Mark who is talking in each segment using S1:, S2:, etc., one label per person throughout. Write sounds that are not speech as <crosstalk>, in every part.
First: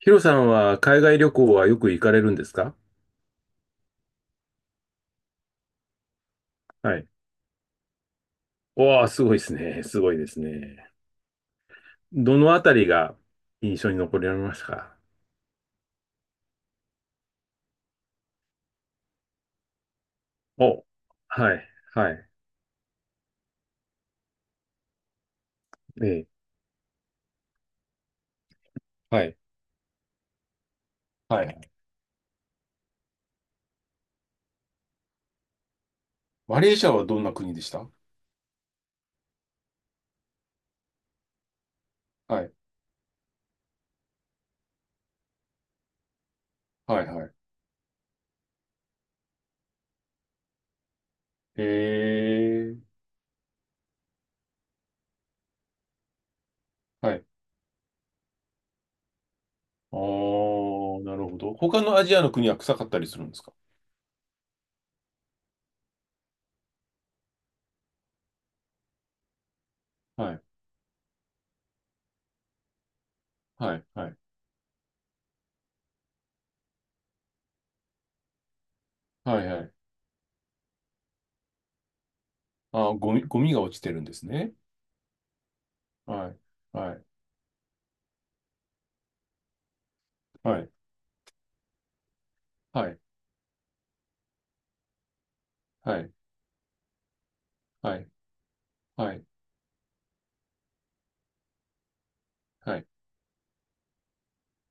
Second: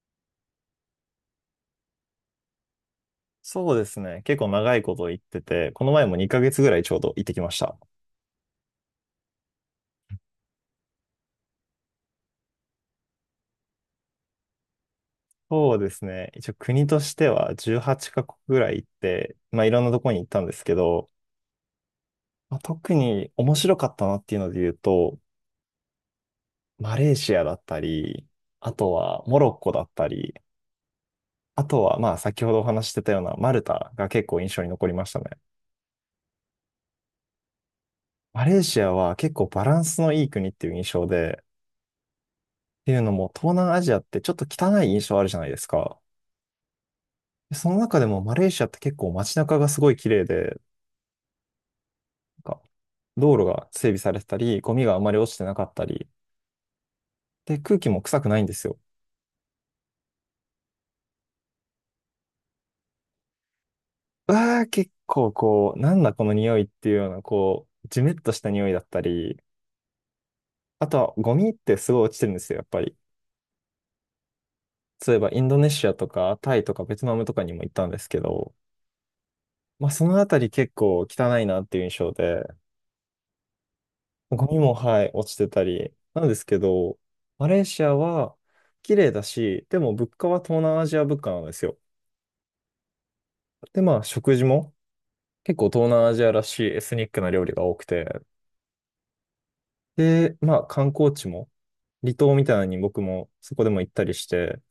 S1: ヒロさんは海外旅行はよく行かれるんですか？
S2: そうですね。結構長いこと行ってて、この前も2ヶ月ぐらいちょ
S1: は
S2: う
S1: い。
S2: ど行ってきました。
S1: おー、すごいですね。すごいですね。どのあたりが印象に残りましたか？
S2: そうですね。一応国としては18カ国ぐらい行って、まあいろんなとこに行ったんですけ
S1: お、
S2: ど、
S1: はい、はい、
S2: まあ、特に面白かったなっていうので言うと、
S1: ええ、
S2: マレーシアだったり、あとは
S1: はい。
S2: モロッコだったり、
S1: はい。
S2: あとはまあ先ほどお話ししてたようなマルタが結構印象に残りましたね。
S1: マレーシアはどんな国でした？
S2: マレーシアは結構バランスのいい国っていう印象で、
S1: はい。
S2: っていうのも東南アジアってちょっと汚い印象あるじゃないですか。
S1: はい。はい。
S2: その中でもマレーシアって結構街中がすごい綺麗で、
S1: え
S2: なんか
S1: ー。
S2: 道路が整備されてたり、ゴミがあまり落ちてなかったり、
S1: はい。
S2: で、空気も臭くないんですよ。
S1: あー、なるほど。他のアジアの国は臭かったりするんですか？
S2: うわー、結構こう、なんだこの匂いっていうような、こう、ジメッとした匂いだったり、
S1: はい。
S2: あとはゴミってすごい落ちてるんですよ、やっぱり。
S1: はい。はい。
S2: そういえばインドネシアとかタイとかベトナムとかにも行ったんですけど、
S1: はい。はい。
S2: まあそのあたり結構汚いなっていう印象で、
S1: あー、ゴミ、ゴミが落ちてるんです
S2: ゴ
S1: ね。
S2: ミも、はい、落ちてたり。な
S1: は
S2: んで
S1: い。
S2: すけ
S1: は
S2: ど、
S1: い。
S2: マレーシアは綺麗だし、でも物価は
S1: は
S2: 東
S1: い。
S2: 南アジア物価なんですよ。
S1: はい。
S2: で、まあ食事も結構東
S1: は
S2: 南
S1: い。
S2: アジアらしいエスニックな料理が多く
S1: はい。
S2: て。
S1: はい。
S2: で、まあ観光地も離島みたいなの
S1: は
S2: に
S1: い。
S2: 僕もそこでも行ったりして。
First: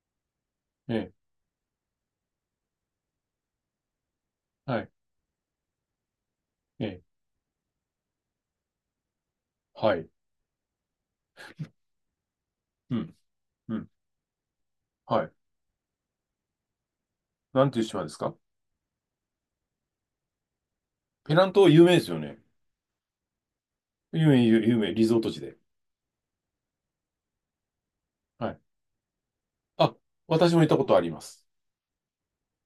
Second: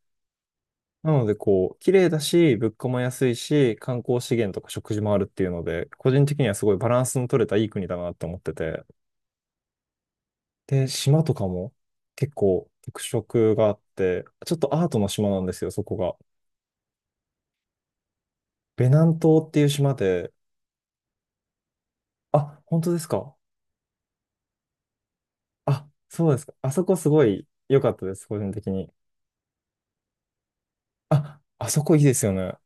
S1: はい。
S2: なのでこう、綺麗だし、物価も安いし、観光資源とか
S1: はい。
S2: 食事もあるっていうので、個人的にはすごい
S1: え
S2: バラ
S1: え。
S2: ンスの取れたいい国だなって思ってて。
S1: はい。
S2: で、島とかも結構
S1: う
S2: 特
S1: ん。
S2: 色があ
S1: う
S2: っ
S1: ん。
S2: て、ちょっとアートの
S1: は
S2: 島
S1: い。
S2: なんですよ、そこが。
S1: なんていう島ですか？
S2: ベナン島っていう島で、
S1: ペナン島有名ですよね。
S2: あ、本当ですか。
S1: 有名、有有名、リゾート地で。
S2: あ、そうですか。あそこすごい良かったです、個
S1: は
S2: 人
S1: い。
S2: 的に。
S1: あ、私も行ったことありま
S2: あ、
S1: す。
S2: あそこいいですよね。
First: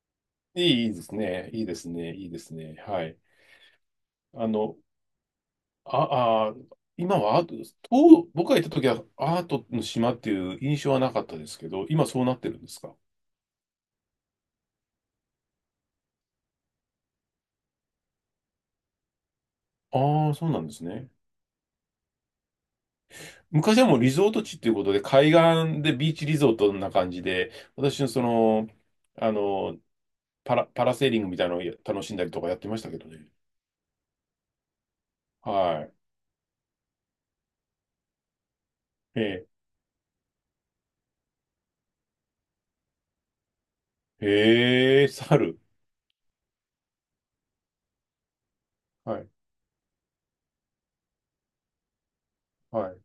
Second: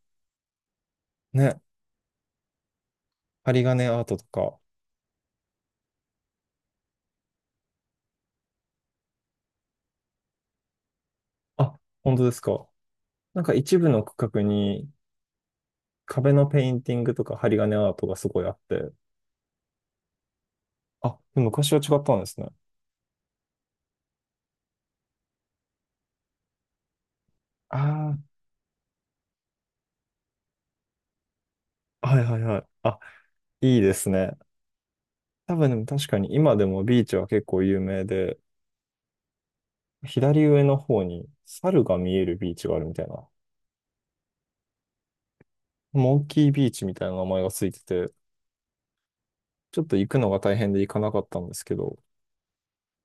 S1: いい、いいですね。い
S2: ね、
S1: いですね。いいですね。はい。
S2: 針金アートと
S1: あ
S2: か。
S1: の、あ、あ、今はアート、と僕が行った時はアートの島っていう印象はなかったですけ
S2: あ、
S1: ど、今
S2: 本
S1: そう
S2: 当で
S1: なっ
S2: す
S1: てるんで
S2: か。
S1: すか？
S2: なんか一部の区画に壁のペインティングとか針金アートがすごいあって。
S1: ああ、そうなんですね。
S2: あ、昔は違ったんですね。
S1: 昔はもうリゾート地っていうことで、海岸でビーチリゾートな感じで、私のそ
S2: あ
S1: の、あの、パラセーリングみたいなのを楽
S2: あ、
S1: しん
S2: はい
S1: だり
S2: は
S1: と
S2: い
S1: かやっ
S2: はい。
S1: てましたけ
S2: あ、
S1: どね。
S2: いいですね。多分でも
S1: は
S2: 確かに今でもビーチは結構有名で、
S1: い。え
S2: 左上の方に猿が見えるビーチがあるみたいな、
S1: ー、えー、猿。
S2: モンキービーチみたいな名前がついてて、
S1: はい。
S2: ちょっと行くのが大変で行かなかったんですけど、
S1: はい。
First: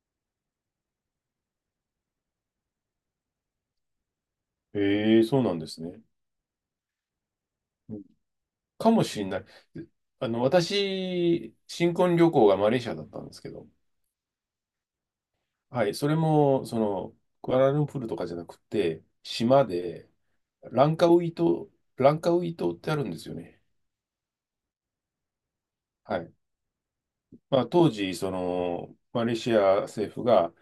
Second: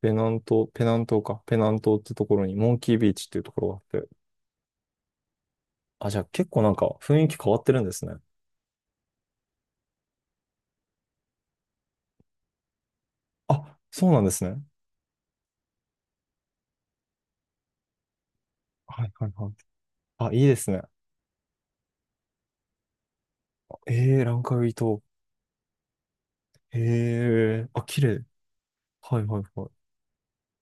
S2: ペナント、ペナン島か、ペナントってところにモンキービーチっていうところがあって、
S1: えー、そうなんですね。
S2: あ、じゃあ結構なんか雰囲気変わってるんで
S1: うん、
S2: すね。
S1: かもしれない。あの、私、新婚旅行がマレーシアだったんですけど、
S2: あ、そうなんですね。
S1: はい。それも、その、クアラルンプールとかじゃなくて、
S2: はいはいはい。
S1: 島で、
S2: あ、いいですね。
S1: ランカウイ島、ランカウイ島ってあるんですよね。
S2: えー、ランカウイ島。
S1: はい。ま
S2: え
S1: あ、
S2: ー、あ、
S1: 当
S2: 綺
S1: 時、
S2: 麗。
S1: その、
S2: は
S1: マ
S2: い
S1: レー
S2: はい
S1: シ
S2: はい。
S1: ア政府が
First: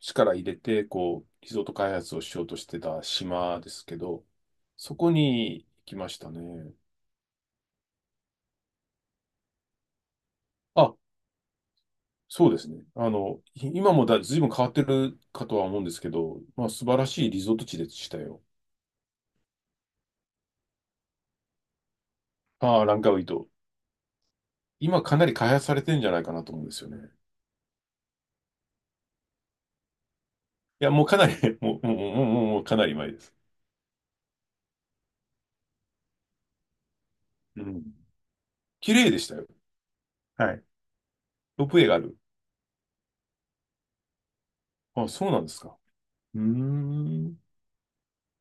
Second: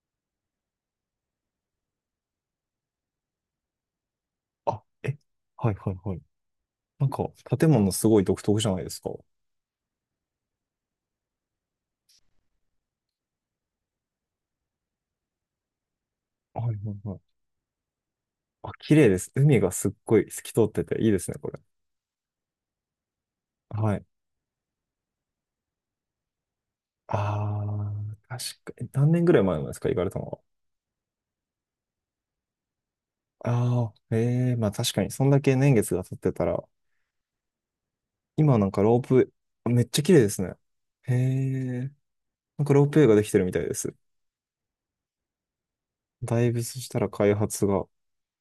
S1: 力入れて、こう、リゾート開発をしようとしてた島ですけど、
S2: あ、
S1: そこ
S2: え、
S1: に行
S2: はいはい
S1: きま
S2: は
S1: し
S2: い。
S1: たね。
S2: なんか、建物すごい独特じゃないですか。は
S1: あ、そうですね。あの、い今もだ、随分変わってるかとは思うんですけど、
S2: い
S1: まあ、
S2: はい
S1: 素晴ら
S2: はい。
S1: しいリゾート地でしたよ。
S2: あ、綺麗です。海がすっごい透き通ってていいですね、これ。
S1: ああ、ランカウイ島。
S2: はい。
S1: 今かなり開発されてるんじゃないかなと思うんですよね。
S2: ああ、確かに。何年ぐらい前なんですか、行かれたのは。
S1: いや、もうかなり <laughs> もう、もう、もう、もう、もうかなり前です。
S2: ああ、ええまあ確かに、そんだけ年月が経ってたら、
S1: うん。
S2: 今なんか
S1: 綺
S2: ロー
S1: 麗でし
S2: プ、
S1: たよ。
S2: めっちゃ綺麗です
S1: は
S2: ね。
S1: い。
S2: へ
S1: ロープウェイ
S2: え、
S1: がある。
S2: なんかロープウェイができてるみたいです。
S1: あ、そうなんですか。うー
S2: だいぶそしたら開
S1: ん。
S2: 発が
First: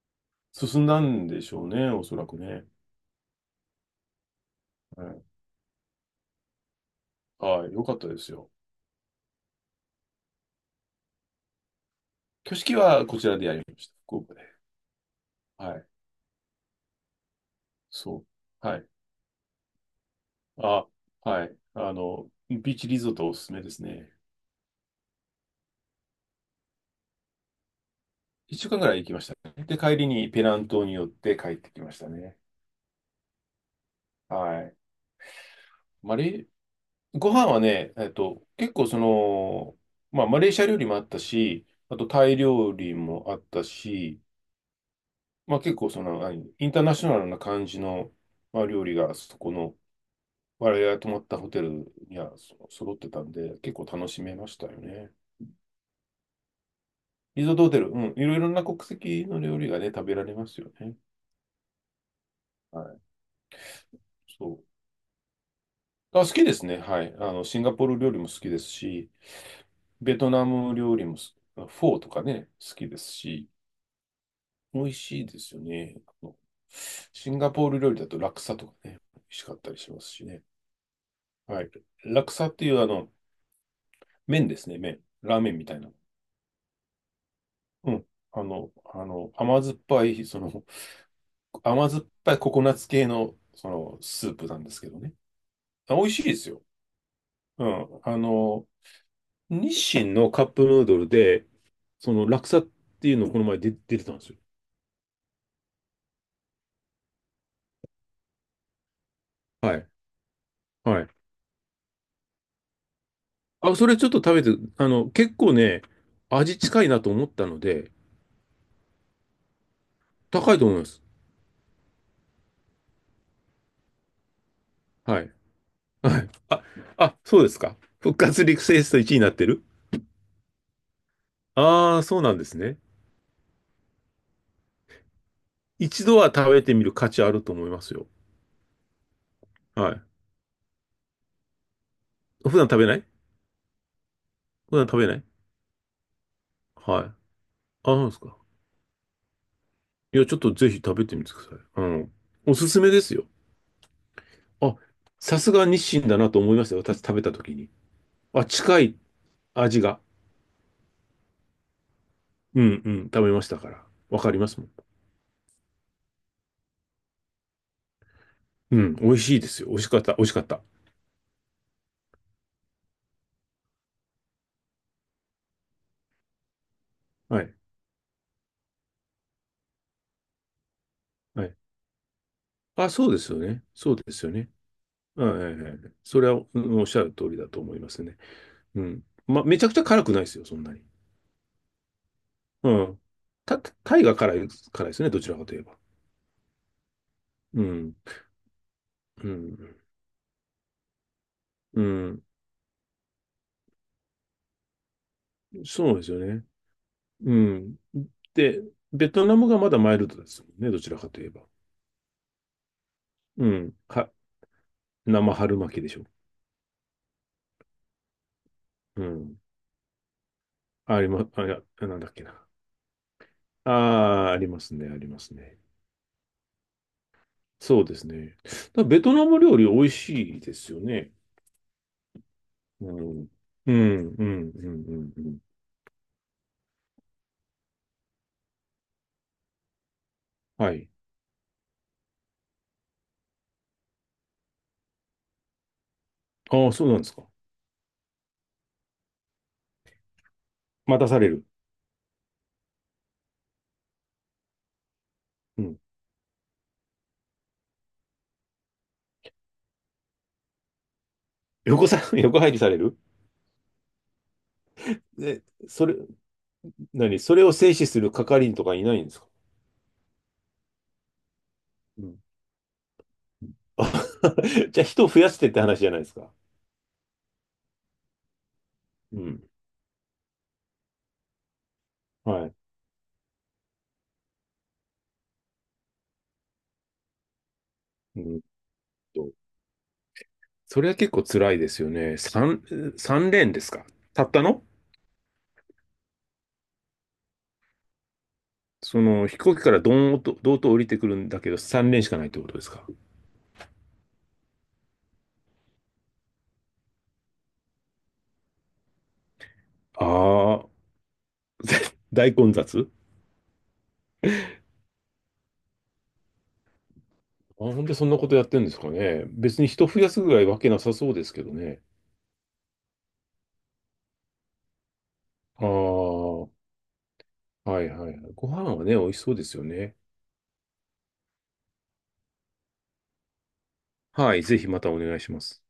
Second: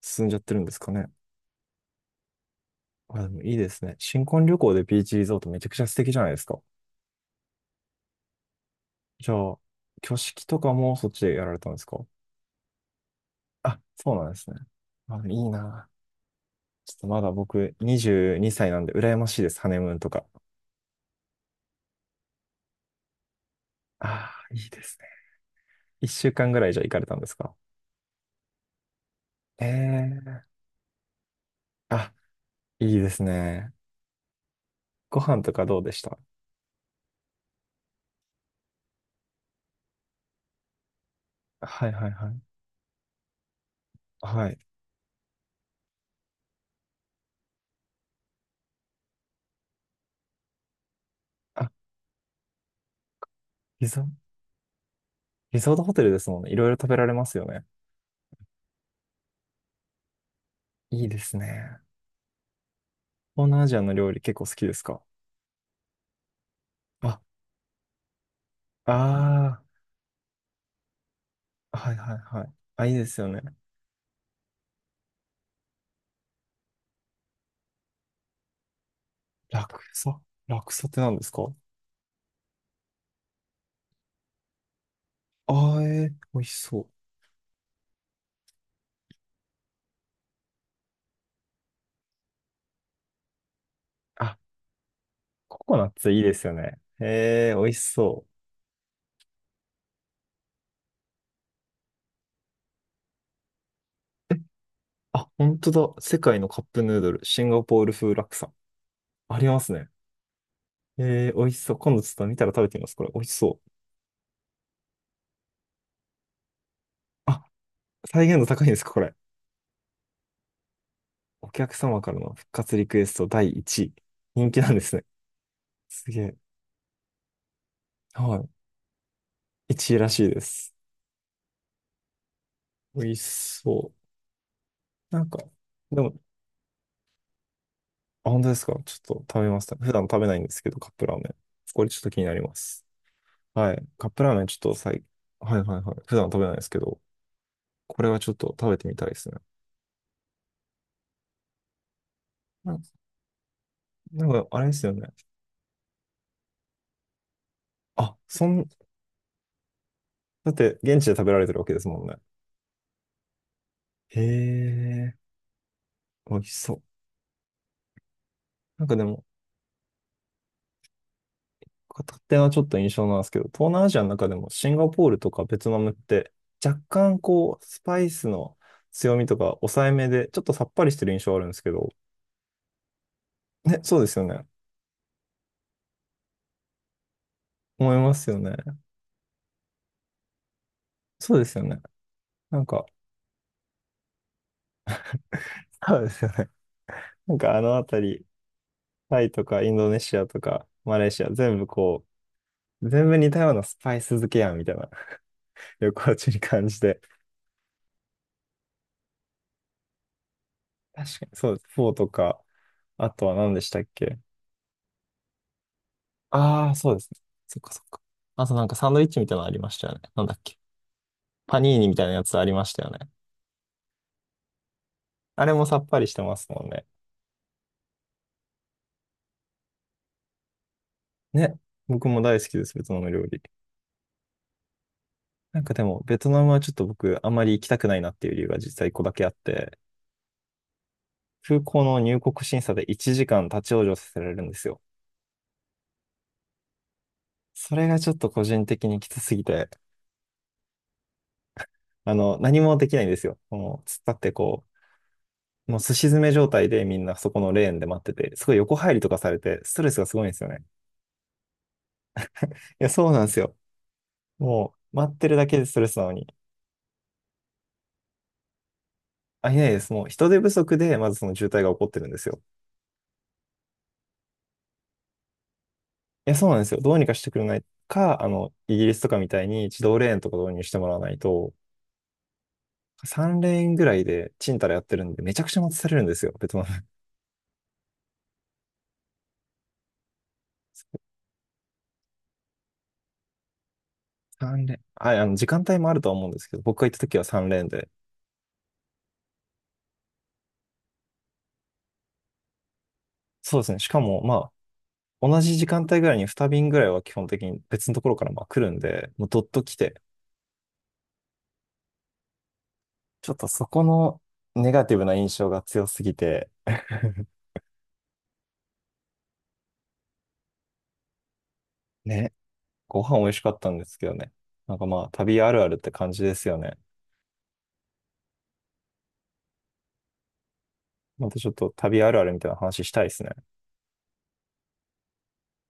S2: 進んじゃってるんです
S1: 進ん
S2: か
S1: だ
S2: ね。
S1: んでしょうね、おそらくね。
S2: あ、でもいいですね。新婚旅行でビー
S1: は
S2: チ
S1: い。
S2: リゾートめちゃくちゃ素敵じゃないですか。
S1: はい。よかったですよ。
S2: じゃあ、挙式とかもそっちでやられたんですか。
S1: 挙式はこちらでやりま
S2: あ、
S1: した。
S2: そ
S1: 福
S2: うな
S1: 岡
S2: んで
S1: で。
S2: すね。まあ、いい
S1: はい。
S2: な。ちょっとまだ僕
S1: そ
S2: 22
S1: う。
S2: 歳
S1: は
S2: なん
S1: い。
S2: で羨ましいです、ハネムーンとか。
S1: あ、はい。あの、ビーチリゾートおすすめですね。
S2: ああ、いいですね。1週間ぐらいじゃ行かれたんですか。
S1: 一週間ぐらい行きましたね。
S2: え
S1: で、帰り
S2: え
S1: にペ
S2: ー。
S1: ナン島に寄って帰ってきました
S2: あ、
S1: ね。
S2: いいですね。
S1: はい。
S2: ご飯とかどうでし
S1: マ
S2: た。
S1: レー、ご飯はね、結構その、まあ、マレーシア料理もあったし、
S2: はい
S1: あと
S2: はい
S1: タ
S2: は
S1: イ
S2: い。
S1: 料理もあったし、
S2: はい。
S1: まあ、結構その、何インターナショナルな感じの、まあ、料理がそこの、我々が泊まったホテ
S2: あ、
S1: ルにはそ揃ってたんで、結構
S2: リ
S1: 楽
S2: ゾ、
S1: しめましたよね。
S2: リゾートホテルですもんね。いろいろ食べられますよ
S1: リゾート
S2: ね。
S1: ホテル、うん、いろいろな国籍の料理がね、食べられますよね。
S2: いいですね。
S1: はい。
S2: 東南アジアの料理結構好
S1: そ
S2: きですか。
S1: う。あ、好きですね。はい。
S2: あ、
S1: あの、シンガポール料理も好きですし、
S2: あ
S1: ベトナム料理もす、フ
S2: あ、は
S1: ォ
S2: い
S1: ーと
S2: はい
S1: か
S2: は
S1: ね、
S2: い。
S1: 好
S2: あ、
S1: き
S2: いい
S1: で
S2: で
S1: す
S2: すよね。
S1: し、美味しいですよね。あの、シンガポール料理だとラクサとかね、美味しかっ
S2: ラ
S1: たり
S2: ク
S1: します
S2: サ、
S1: しね。
S2: ラクサって何ですか。
S1: はい。ラクサっていうあの、麺ですね、麺。ラーメ
S2: あ
S1: ンみたい
S2: あー
S1: な。
S2: えー、美味しそう。
S1: うん。あの、甘酸っぱい、その、甘酸っぱいココナッツ系の、その、スー
S2: あ、
S1: プなんですけどね。
S2: ココナッ
S1: あ、美
S2: ツ
S1: 味し
S2: いい
S1: い
S2: で
S1: で
S2: す
S1: す
S2: よ
S1: よ。
S2: ね。へえ、美
S1: う
S2: 味し
S1: ん。あ
S2: そう。
S1: の、日清のカップヌードルで、その、ラクサっていうのをこの前で出てたんですよ。
S2: あ、本当だ。世界のカップヌードル、シンガポール風ラクサ。あります
S1: はい。
S2: ね。
S1: はい。
S2: へえー、美味しそう。今度ちょっと見たら食べてみます。これ、美味しそう。
S1: あ、それちょっと食べて、あの、結構ね、味近いなと思った
S2: あ、
S1: ので、
S2: 再現度高いんですか、これ。
S1: 高いと思います。
S2: お客様からの復活リクエスト第1位。人気なんですね。
S1: はい。
S2: す
S1: は
S2: げ
S1: い。
S2: え。
S1: そうですか。復活
S2: はい。
S1: リクエスト1位になってる？
S2: 1位らしいです。
S1: ああー、そうなんですね。
S2: 美味しそう。なんか、で
S1: 一
S2: も、
S1: 度は食べてみる価値あると思いますよ。
S2: あ、本当ですか。ちょっと食べました。
S1: は
S2: 普
S1: い。
S2: 段食べないんですけど、カップラーメン。これちょっと気になりま
S1: 普段食べ
S2: す。
S1: ない？
S2: はい。カップラーメンちょっ
S1: 普
S2: と
S1: 段食べない？
S2: はいはいはい。普段食べないですけど、
S1: はい。あ、そ
S2: こ
S1: う
S2: れ
S1: です
S2: はちょ
S1: か。
S2: っと食べてみたいですね。
S1: いや、ちょっとぜひ食べてみてください。うん。おす
S2: なん
S1: すめですよ。
S2: なんか、あれで
S1: あ、
S2: すよね。
S1: さすが日清だなと思いましたよ。私食べた時に。
S2: あ、
S1: あ、
S2: そん、
S1: 近い味が。
S2: だって現地で食べられてるわけですもんね。
S1: うんうん。食べましたから。わ
S2: へ
S1: かりますもん。
S2: え、美味しそう。
S1: う
S2: なん
S1: ん。
S2: かで
S1: 美味
S2: も、
S1: しいですよ。美味しかった。美味しかった。
S2: 勝手なちょっと印象なんですけど、東南アジアの中でもシンガポールとかベトナムって若干
S1: はい。
S2: こう、スパイスの強みとか抑えめで、ちょっとさっぱりしてる印象あ
S1: は
S2: るんで
S1: い。
S2: すけど、
S1: あ、そうですよね。
S2: ね、
S1: そう
S2: そうで
S1: で
S2: す
S1: す
S2: よ
S1: よ
S2: ね。
S1: ね。はいはいはい。それは、うん、おっしゃる通りだと思いま
S2: 思い
S1: す
S2: ま
S1: ね。
S2: すよね。
S1: うん。まあ、めちゃくちゃ辛くないですよ。そんなに。
S2: そうですよね。なん
S1: う
S2: か、
S1: ん。た、タイが辛い、辛いですね。どちらかといえば。
S2: そうですよね。なんか
S1: う
S2: あのあ
S1: ん。
S2: たり、タ
S1: う
S2: イと
S1: ん。
S2: かインドネシアとかマレーシア全部
S1: う
S2: こ
S1: ん。
S2: う、全部似たようなスパイス漬けやんみたいな <laughs>
S1: そ
S2: 旅
S1: うです
S2: 行
S1: よ
S2: 中 <laughs> に
S1: ね。
S2: 感じて。
S1: うん。で、ベトナムがまだマイルドですもんね、どちらか
S2: 確
S1: と
S2: か
S1: いえ
S2: に、
S1: ば。
S2: そうです。フォーとか、あとは
S1: う
S2: 何でし
S1: ん。
S2: たっ
S1: は、
S2: け。
S1: 生春巻きでしょ。
S2: ああー、そうですね。そっかそっか。あとなんかサンド
S1: う
S2: イッチみたい
S1: ん。
S2: なのありましたよね。なんだっけ。
S1: ありま、あ、いや
S2: パニーニみ
S1: なん
S2: たい
S1: だっ
S2: な
S1: け
S2: やつ
S1: な。
S2: ありましたよね。
S1: ああ、ありますね、あります
S2: あれ
S1: ね。
S2: もさっぱりしてますもんね。
S1: そうですね。だからベトナム料理美味しいですよね。
S2: ね。僕も大好きです、ベ
S1: う
S2: トナム料
S1: ん。
S2: 理。
S1: うん、うん、うん、うん、うん。
S2: なんかでも、ベトナムはちょっと僕、あまり行きたくないなっていう理由が実際一個だけあって、
S1: はい。
S2: 空港の入国審査で1時間立ち往生させられるんですよ。
S1: ああ、そうなんですか。
S2: それがちょっと個人的にきつすぎて、
S1: 待たされる。
S2: あの、何もできないんですよ。もう、突っ立ってこ
S1: う
S2: う、も
S1: ん。
S2: うすし詰め状態でみんなそこのレーンで待ってて、すごい横入りとかされて、ストレスがすごいんですよね。
S1: 横さ、<laughs> 横入り
S2: い
S1: され
S2: や、
S1: る？
S2: そうなんですよ。もう、待ってる
S1: で、
S2: だけでスト
S1: そ
S2: レ
S1: れ、
S2: スなのに。
S1: 何それを制止する係員とかいないんですか？
S2: あ、いないです。もう、人手不足で、まずその渋滞が起こって
S1: う
S2: るん
S1: ん。
S2: ですよ。
S1: あ <laughs> じゃあ人を増やしてって話じゃないです
S2: い
S1: か。
S2: や、そうなんですよ。どうにかしてくれないか、あの、イギリスとか
S1: う
S2: みた
S1: ん。
S2: いに自動レーンとか導入してもらわないと、
S1: はい。
S2: 3レーンぐらいでチンタラやってるんで、めちゃくちゃ待たされるんですよ、ベトナム。
S1: うんと。それは結構辛いですよね。三、三連ですか？たっ
S2: <laughs>
S1: たの？
S2: 3レーン。はい、あの、時間帯もあるとは思うんですけど、僕が行った時は3レーンで。
S1: その飛行機からドーンと、ドーンと降りてくるんだけど、三連しかないってことですか？
S2: そうですね。しかも、まあ、同じ時間帯ぐらいに2便ぐらいは基本的に別のところからまあ来るんで、もうどっと来て、
S1: ああ、大混雑。
S2: ちょっとそこのネガティブな印象が強すぎて、
S1: あ、本当にそんなことやってるんですかね。別に人増やすぐらいわけなさそうですけどね。
S2: ね、ご飯美味しかったんですけどね。なんかまあ旅ある
S1: ああ、
S2: あるって感じです
S1: は
S2: よね。
S1: いはいはい。ご飯はね、美味しそうですよね。
S2: またちょっと旅あるあるみたいな話したいですね。
S1: はい、ぜひまたお願いします。